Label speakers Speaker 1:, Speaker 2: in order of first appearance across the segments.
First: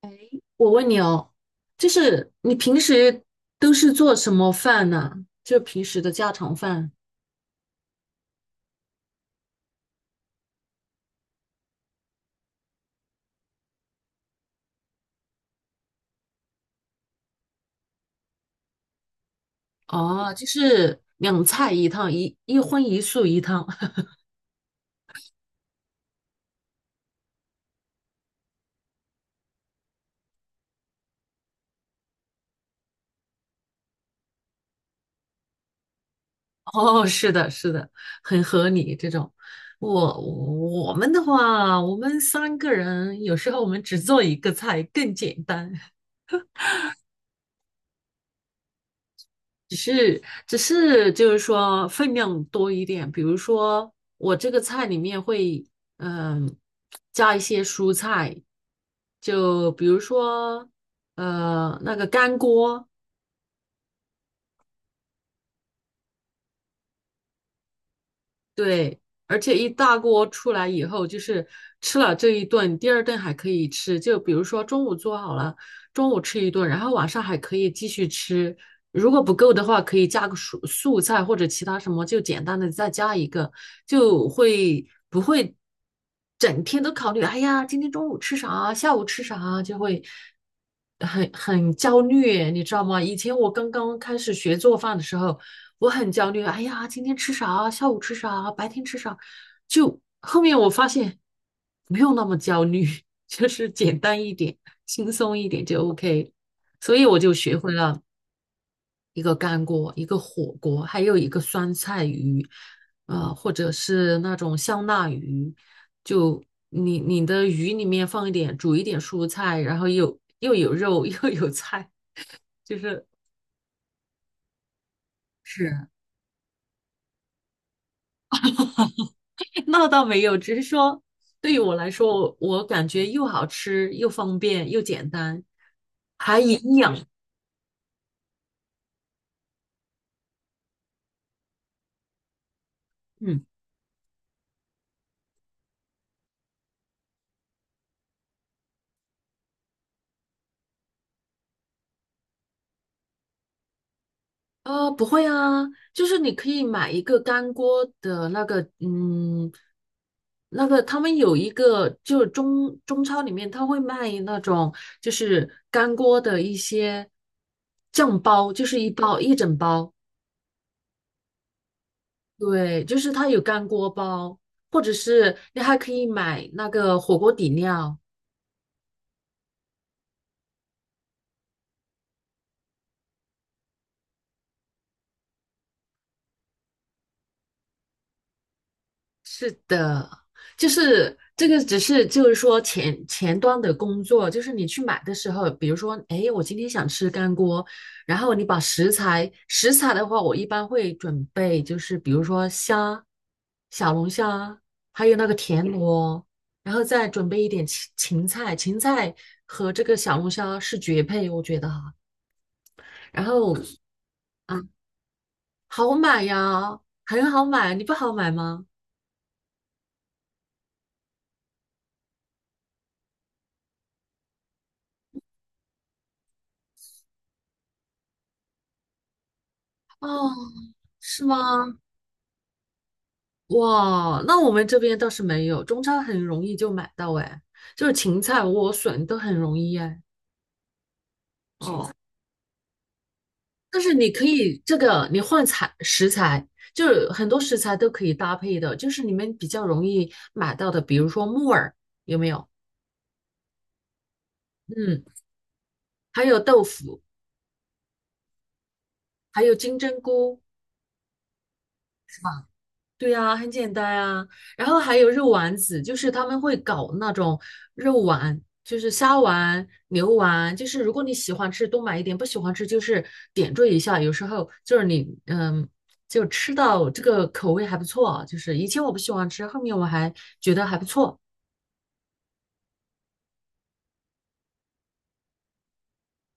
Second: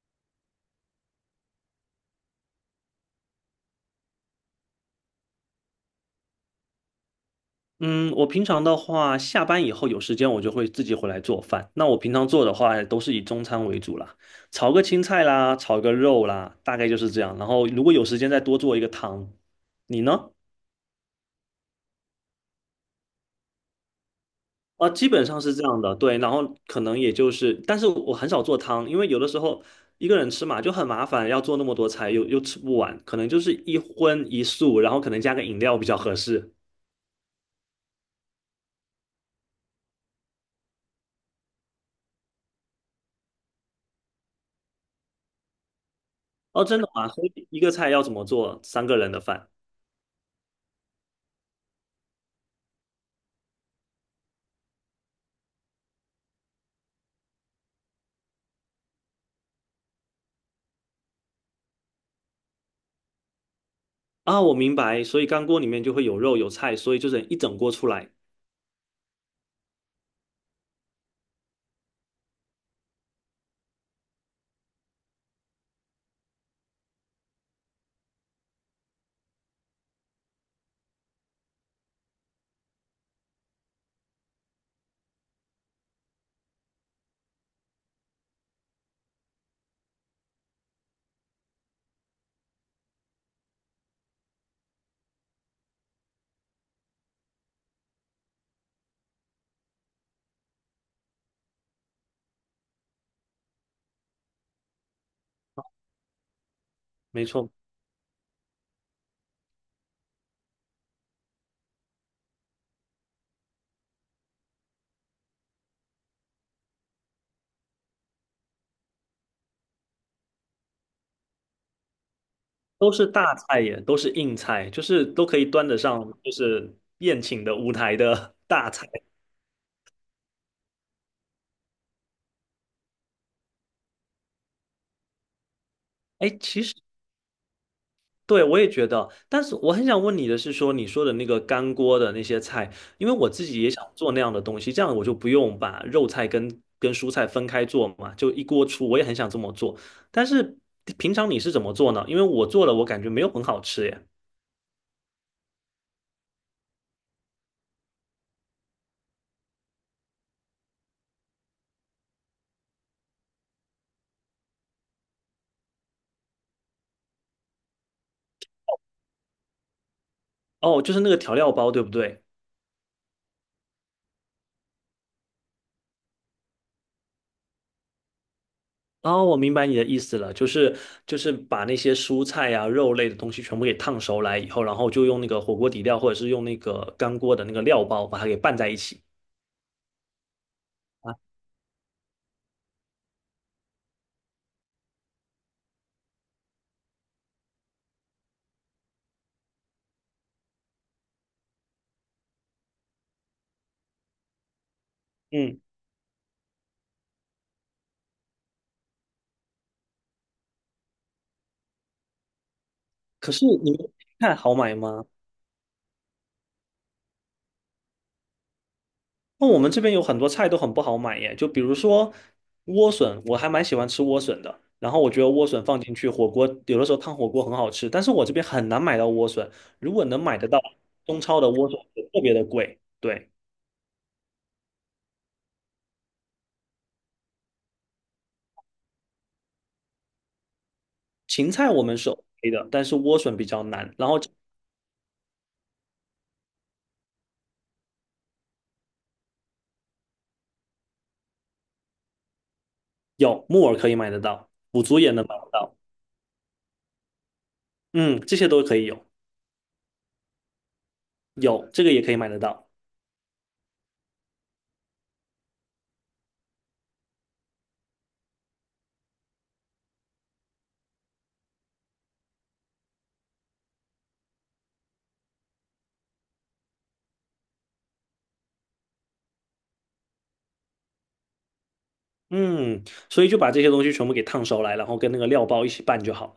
Speaker 1: 哎，我问你哦，就是你平时都是做什么饭呢？就平时的家常饭
Speaker 2: 嗯，我平常的话，下班以后有时间我就会自己回来做饭。那我平常做的话，都是以中餐为主啦，炒个青菜啦，炒个肉啦，大概就是这样。然后如果有时间再多做一个汤。你呢？
Speaker 1: 哦，就是两菜一汤，一荤一素一汤。
Speaker 2: 啊，基本上是这样的，对。然后可能也就是，但是我很少做汤，因为有的时候一个人吃嘛就很麻烦，要做那么多菜又吃不完，可能就是一荤一素，然后可能加个饮料比较合适。
Speaker 1: 哦，是的，是的，很合理这种。我我们的话，我们三个人有时候我们只做一个菜更简单。
Speaker 2: 哦，真的吗？所以一个菜要怎么做三个人的饭？
Speaker 1: 只是就是说分量多一点，比如说我这个菜里面会嗯、加一些蔬菜，就比如说那个干锅，
Speaker 2: 啊，我明白，所以干锅里面就会有肉有菜，所以就是一整锅出来，
Speaker 1: 对，而且一大锅出来以后，就是吃了这一顿，第二顿还可以吃。就比如说中午做好了，中午吃一顿，然后晚上还可以继续吃。如果不够的话，可以加个素菜或者其他什么，就简单的再加一个，就不会整天都考虑，哎呀，今天中午吃啥啊，下午吃啥啊，就会很焦虑，你知道吗？以前我刚刚开始学做饭的时候。我很焦虑。哎呀，今天吃啥？下午吃啥？白天吃啥？就后面我发现不用那么焦虑，就是简单一点，轻松一点就 OK。所以我
Speaker 2: 没
Speaker 1: 就
Speaker 2: 错，
Speaker 1: 学会了一个干锅，一个火锅，还有一个酸菜鱼，或者是那种香辣鱼，就你的鱼里面放一点，煮一点蔬菜，然后又有肉 又有菜，就
Speaker 2: 都
Speaker 1: 是。
Speaker 2: 是大菜耶，都是硬菜，就是都可以端得
Speaker 1: 是。
Speaker 2: 上，就是宴请的舞台的 大菜。
Speaker 1: 那倒没有，只是说对于我来说，我感觉又好吃又方便又简单。
Speaker 2: 哎，其实对我也觉得，但是我很想问你的是说，你说的那个干锅的那些菜，因为我
Speaker 1: 嗯，
Speaker 2: 自己也想做那样的东西，这样我就不用把肉菜跟蔬菜分开做嘛，就一锅出，我也很想这么做，但是平常你是怎么做呢？因为我做了，我感觉没有很好吃耶。
Speaker 1: 不会啊，就是你可以买一个干锅的那个，嗯，那个他们有一个，就是中超里面他会卖那种就是干锅的一些酱包，就是一包一整包，
Speaker 2: 哦，就是那个调料包，对不对？
Speaker 1: 对，就是它有干锅包，或者是你还可以买那个火锅底料。
Speaker 2: 哦，我明白你的意思了，就是把那些蔬菜啊、肉类的东西全部给烫熟来以后，然后就用那个火锅底料或者是用那个干锅的那个料包把它给拌在一起
Speaker 1: 是的，就是
Speaker 2: 啊。
Speaker 1: 这个，只是就是说前端的工作，就是你去买的时候，比如说，哎，我今天想吃干锅，然后你把食材，食材的话，我一般会准备，就是比如说虾、小龙虾，还有那个
Speaker 2: 嗯，
Speaker 1: 田螺，然后再准备一点芹菜，芹菜和这个小龙虾是绝配，我觉得哈。然
Speaker 2: 可是
Speaker 1: 后
Speaker 2: 你们菜好
Speaker 1: 啊，
Speaker 2: 买吗？
Speaker 1: 好买呀，很好买，你不好买吗？
Speaker 2: 那我们这边有很多菜都很不好买耶，就比如说莴笋，我还蛮喜欢吃莴笋的。然后我觉得莴笋放进去火锅，有的时候烫火锅很好吃，但是我这边很难买到莴笋。如果能
Speaker 1: 哦，
Speaker 2: 买得到，中
Speaker 1: 是吗？
Speaker 2: 超的莴笋特别的贵。对。
Speaker 1: 哇，那我们这边倒是没有，中超很容易就买到哎，就是芹菜、莴笋都很容易哎。
Speaker 2: 芹菜我们是 OK 的，但是莴笋比较
Speaker 1: 但
Speaker 2: 难。
Speaker 1: 是
Speaker 2: 然
Speaker 1: 你
Speaker 2: 后
Speaker 1: 可以这个，你换材食材，就是很多食材都可以搭配的，就是你们比较容易买到的，比如说木耳有没有？
Speaker 2: 有木耳可以买得到，腐竹
Speaker 1: 嗯，
Speaker 2: 也能买得到，
Speaker 1: 还有豆腐，
Speaker 2: 嗯，这些都可以有，
Speaker 1: 还有金针菇，
Speaker 2: 有这个也可以
Speaker 1: 是
Speaker 2: 买
Speaker 1: 吧？
Speaker 2: 得到，
Speaker 1: 对呀，很简单啊。然后还有肉丸子，就是他们会搞那种肉丸，就是虾丸、牛丸，就是如果你喜欢吃多买一点，不喜欢吃就是点缀一下。有时候就是你就吃到这个口味还不错啊，就是以前我不喜欢吃，后面我还觉得还不错。
Speaker 2: 嗯，所以就把这些东西全部给烫熟来，然后跟那个料包一起拌就好了。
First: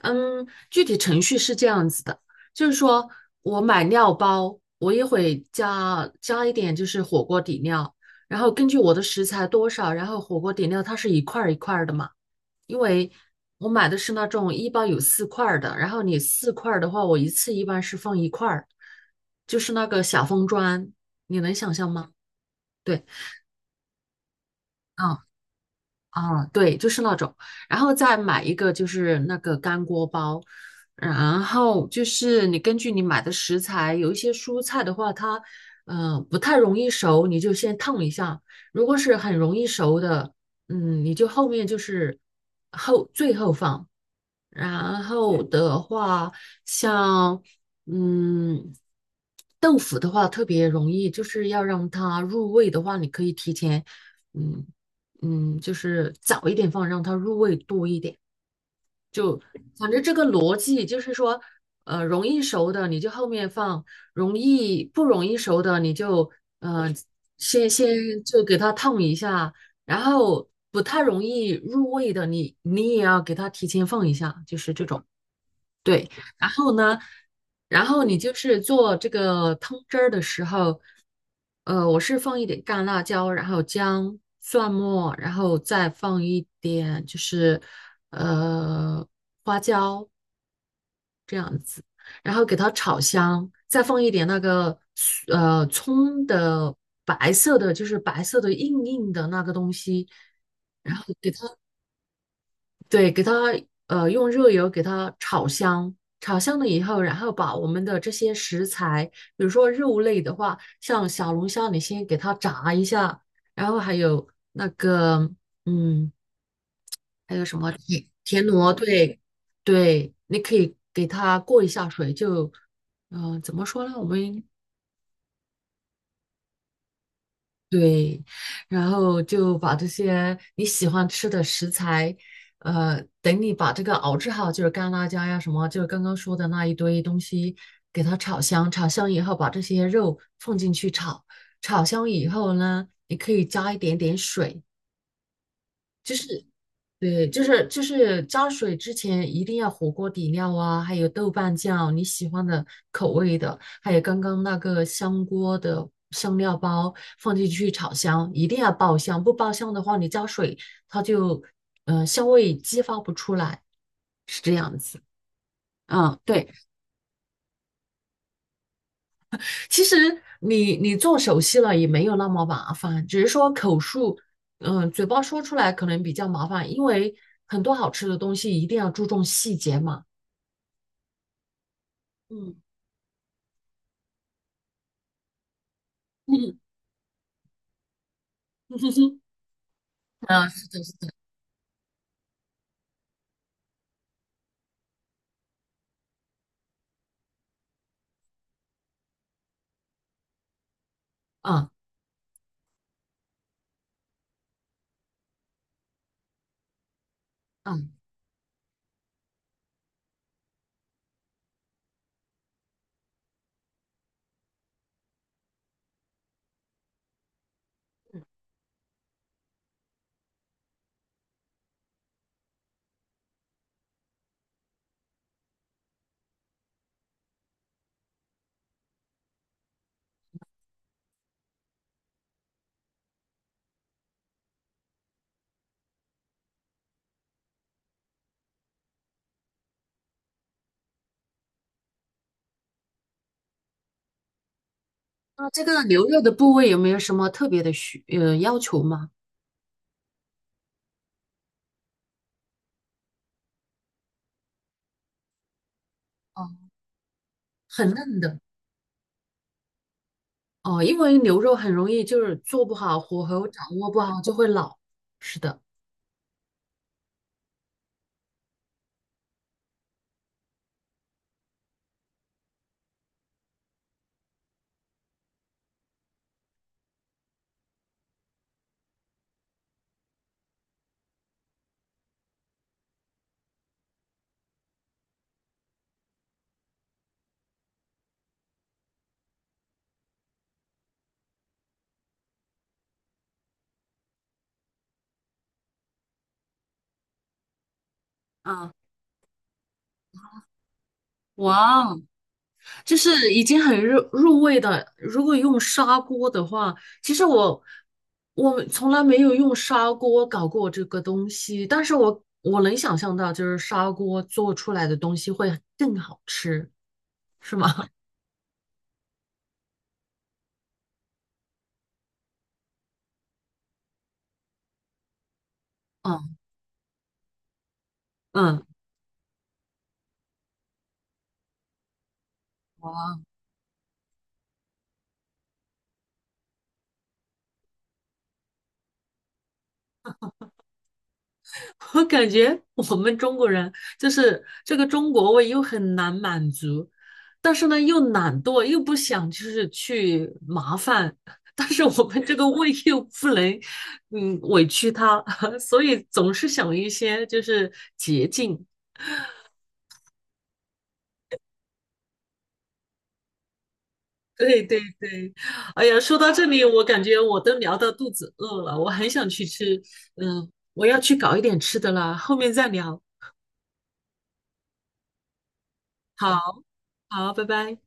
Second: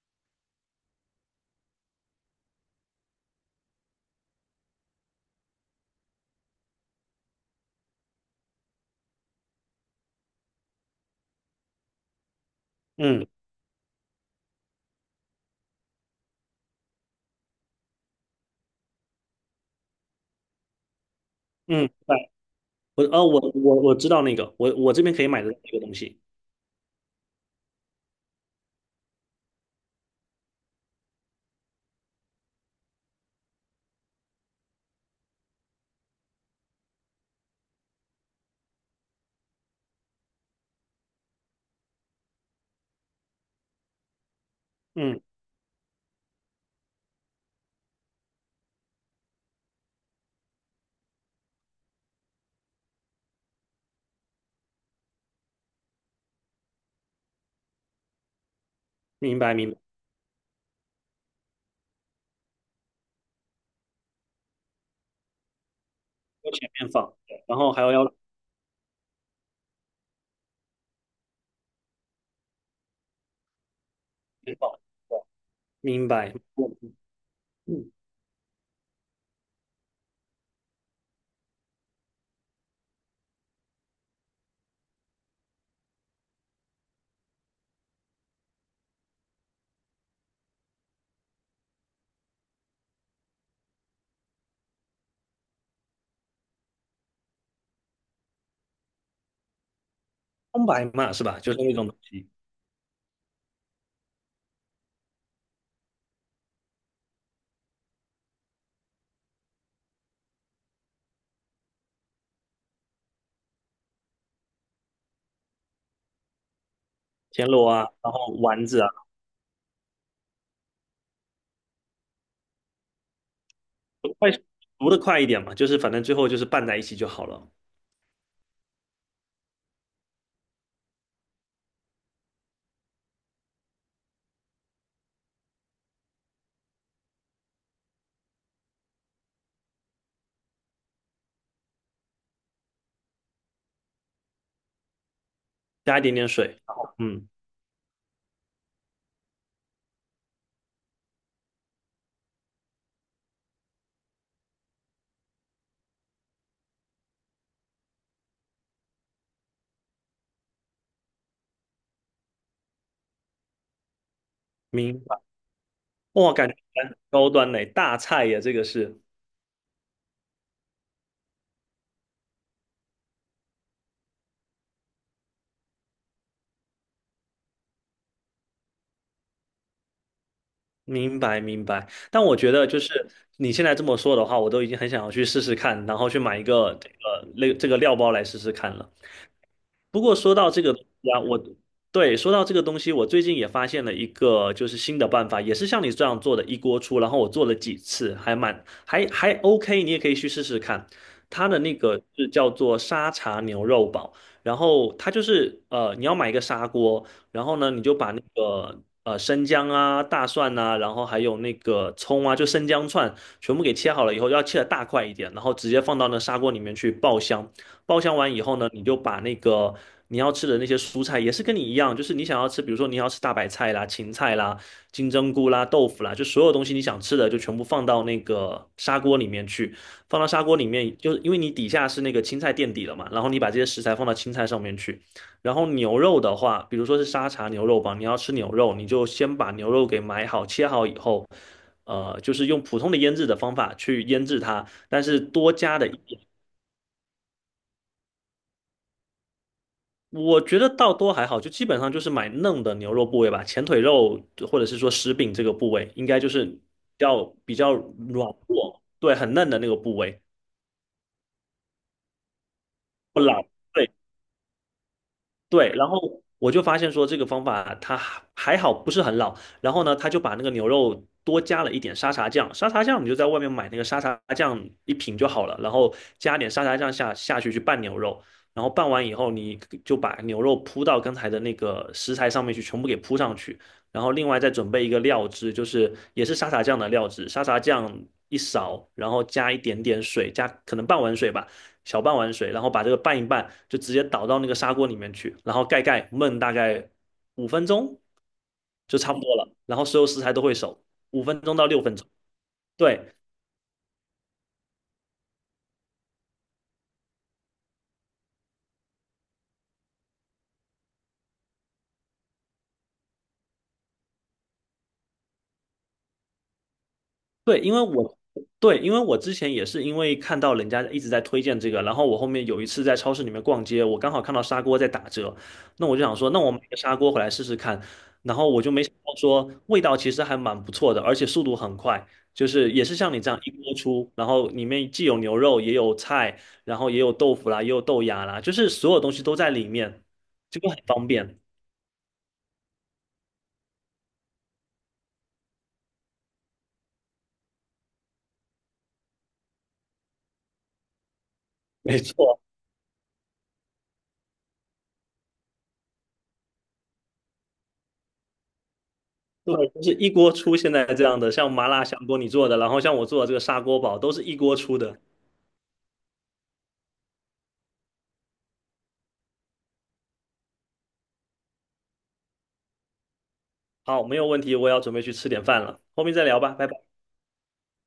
Speaker 1: 嗯，具体程序是这样子的，就是说我买料包，我也会加一点，就是火锅底料，然后根据我的食材多少，然后火锅底料它是一块儿一块儿的嘛，因为
Speaker 2: 嗯
Speaker 1: 我买的是那种一包有四块儿的，然后你四块儿的话，我一次一般是放一块儿，就是那个小方砖，你能想
Speaker 2: 嗯，
Speaker 1: 象吗？
Speaker 2: 对，
Speaker 1: 对，
Speaker 2: 我知道那个，我这边
Speaker 1: 嗯，
Speaker 2: 可以买得到这个东西。
Speaker 1: 啊，对，就是那种，然后再买一个就是那个干锅包，然后就是你根据你买的食材，有一些蔬菜的话，它不太容易熟，你就先烫一下；如果是很容易熟的，你就后面就是最后放。然
Speaker 2: 嗯，
Speaker 1: 后的话，像嗯豆腐的话，特别容易，就是要让它入味的话，你可以提前嗯。就是早一点放，让它入味多一点。
Speaker 2: 明白明白，
Speaker 1: 反正这个逻辑就是说，容易熟的你就后面放，容易不容易熟的你就
Speaker 2: 要前面
Speaker 1: 呃
Speaker 2: 放，对然
Speaker 1: 先
Speaker 2: 后还要后
Speaker 1: 先就给它烫一下，然后不太容易入味的你也要给它提前放一下，就
Speaker 2: 面放，
Speaker 1: 是这种。
Speaker 2: 对明
Speaker 1: 对，
Speaker 2: 白。
Speaker 1: 然后
Speaker 2: 嗯，
Speaker 1: 呢，然
Speaker 2: 嗯
Speaker 1: 后你就是做这个汤汁儿的时候，我是放一点干辣椒，然后姜、蒜末，然后再放一点就是呃花椒，然后给它炒香，再放一点那个葱的白色的，就是白色的硬硬的那个东西，
Speaker 2: 葱白
Speaker 1: 然后
Speaker 2: 嘛是
Speaker 1: 给。
Speaker 2: 吧？就是那种东西，
Speaker 1: 对，给它用热油给它炒香，炒香了以后，然后把我们的这些食材，比如说肉类的话，像小龙虾，你先给它炸一下，然后还有那个嗯，还有
Speaker 2: 田
Speaker 1: 什
Speaker 2: 螺
Speaker 1: 么
Speaker 2: 啊，
Speaker 1: 田
Speaker 2: 然后
Speaker 1: 田
Speaker 2: 丸
Speaker 1: 螺，
Speaker 2: 子啊。
Speaker 1: 对对，你可以给它过一下水，就怎么说呢？
Speaker 2: 快熟的快一点嘛，就是反正最后就是拌在一起就好了，
Speaker 1: 对，然后就把这些你喜欢吃的食材，等你把这个熬制好，就是干辣椒呀什么，就是刚刚说的那一堆东西，给它炒香。炒香以后，把这些肉放进去炒。炒香以后呢，你可以加一点点水，
Speaker 2: 加一点点水。然后嗯，
Speaker 1: 对，就是就是加水之前一定要火锅底料啊，还有豆瓣酱，你喜欢的口味的，还有刚刚那个香锅的香料包放进去炒香，一定要爆香，不爆香的话，你加水它就香味激发不出来，是这样子。
Speaker 2: 明白。
Speaker 1: 嗯，
Speaker 2: 哇，感
Speaker 1: 对，
Speaker 2: 觉蛮高端嘞，大菜呀，这个是。
Speaker 1: 其实你做熟悉了也没有那么麻烦，只是说口述，嗯，嘴巴说出来可能比较麻烦，因为很多好吃的东西一定要注重细节嘛。
Speaker 2: 明白明白。但我觉
Speaker 1: 嗯
Speaker 2: 得就是你现在这么说的话，我都已经很想要去试试看，然后去买一
Speaker 1: 嗯，
Speaker 2: 个这个类这个料包来试试看了。不过说
Speaker 1: 嗯，是的，是的，嗯啊，
Speaker 2: 到这
Speaker 1: 是
Speaker 2: 个
Speaker 1: 的
Speaker 2: 东
Speaker 1: 是
Speaker 2: 西
Speaker 1: 的
Speaker 2: 啊，对，说到这个东西，我最近也发现了一个就是新的办法，也是像你这样做的一锅出，然后我做了几次，还蛮还 OK,你也可以去试试看。它的
Speaker 1: 啊
Speaker 2: 那个是叫做沙茶牛肉煲，然后它就是你要买一个砂锅，然后呢，
Speaker 1: 啊，
Speaker 2: 你就把那个生姜啊、大蒜呐、然后还有那个葱啊，就生姜串全部给切好了以后，要切的大块一点，然后直接放到那砂锅里面去爆香。包厢完以后呢，你就把那个你要吃的那些蔬菜，也是跟你一样，就是你想要吃，比如说你要吃大白菜啦、芹菜啦、金针菇啦、豆腐啦，就所有东西你想吃的就全部放到那个砂锅里面去。放到砂锅里面，就是因为你底下是那个青菜垫底了嘛，然后你把这些食材放到青菜上面去。然后牛肉的话，比如说是沙茶牛肉吧，你要吃牛肉，你就先把牛肉给买好、切好以后，就是用普通的腌制的方法去腌制它，但是
Speaker 1: 那
Speaker 2: 多
Speaker 1: 这
Speaker 2: 加
Speaker 1: 个
Speaker 2: 的。一
Speaker 1: 牛肉
Speaker 2: 点。
Speaker 1: 的部位有没有什么特别的要求吗？
Speaker 2: 我觉得倒多还好，就基本上就是买嫩的牛肉部位吧，前腿肉或者是说食饼这个部位，应该就
Speaker 1: 哦，
Speaker 2: 是要比较
Speaker 1: 很嫩
Speaker 2: 软
Speaker 1: 的
Speaker 2: 糯，对，很嫩的那个部位，
Speaker 1: 哦，因为牛肉很容易就是做不好，
Speaker 2: 不
Speaker 1: 火
Speaker 2: 老。
Speaker 1: 候掌握
Speaker 2: 对
Speaker 1: 不好就会老。是的，
Speaker 2: 对，然后我就发现说这个方法它还好不是很老，然后呢，他就把那个牛肉多加了一点沙茶酱，沙茶酱你就在外面买那个沙茶酱一瓶就好了，然后加点沙茶酱下去拌牛肉，然后拌完以后你就把牛肉铺到刚才的那个食材上面去，全部给铺上去，然后另外再准备一个料汁，就是也是沙茶酱的料汁，沙茶酱一勺，然后加一点点水，加可能半碗水吧。小半碗水，然后把这个拌一拌，就直接倒到那个砂锅里面去，然后盖焖大概五分钟
Speaker 1: 啊，
Speaker 2: 就差不多了。然后所有食材都会熟，五分钟到
Speaker 1: 哇
Speaker 2: 六分
Speaker 1: 哦，
Speaker 2: 钟。
Speaker 1: 就
Speaker 2: 对，
Speaker 1: 是已经很入味的。如果用砂锅的话，其实我从来没有用砂锅搞过这个东西，但是我能想象到，就是砂锅做出来的东西会更好吃，是
Speaker 2: 对，
Speaker 1: 吗？
Speaker 2: 因为我之前也是因为看到人家一直在推荐这个，然后我后面有一次在超市里面逛街，我刚好看到砂锅在打折，那我就想说，
Speaker 1: 嗯
Speaker 2: 那我买个砂锅回来试试看，然后我
Speaker 1: 嗯，
Speaker 2: 就没想到说味道其实还蛮不错的，而且速度很快，就是也是像你
Speaker 1: 哇，
Speaker 2: 这样一锅出，然后里面既有牛肉也有菜，然后也有豆腐啦，也有豆芽啦，就是所有东西都在里面，这个很方便。
Speaker 1: 我感觉我们中国人就是这个中国胃又很难满足，但是呢又懒惰，又不想就是去麻烦，但是
Speaker 2: 没
Speaker 1: 我们这
Speaker 2: 错，
Speaker 1: 个胃又不能委屈它，所以总是想一些就是捷径。
Speaker 2: 对，就是一锅出现在这样的，像麻辣香锅你做的，然后像我做的这个砂锅煲，都是一锅
Speaker 1: 对
Speaker 2: 出
Speaker 1: 对
Speaker 2: 的。
Speaker 1: 对，哎呀，说到这里，我感觉我都聊到肚子饿了，我很想去吃，嗯，我要去搞一点吃的啦，后面再聊。
Speaker 2: 好，没有问题，我也要准备去吃点饭了，后面再
Speaker 1: 好，
Speaker 2: 聊吧，拜拜。
Speaker 1: 好，拜拜。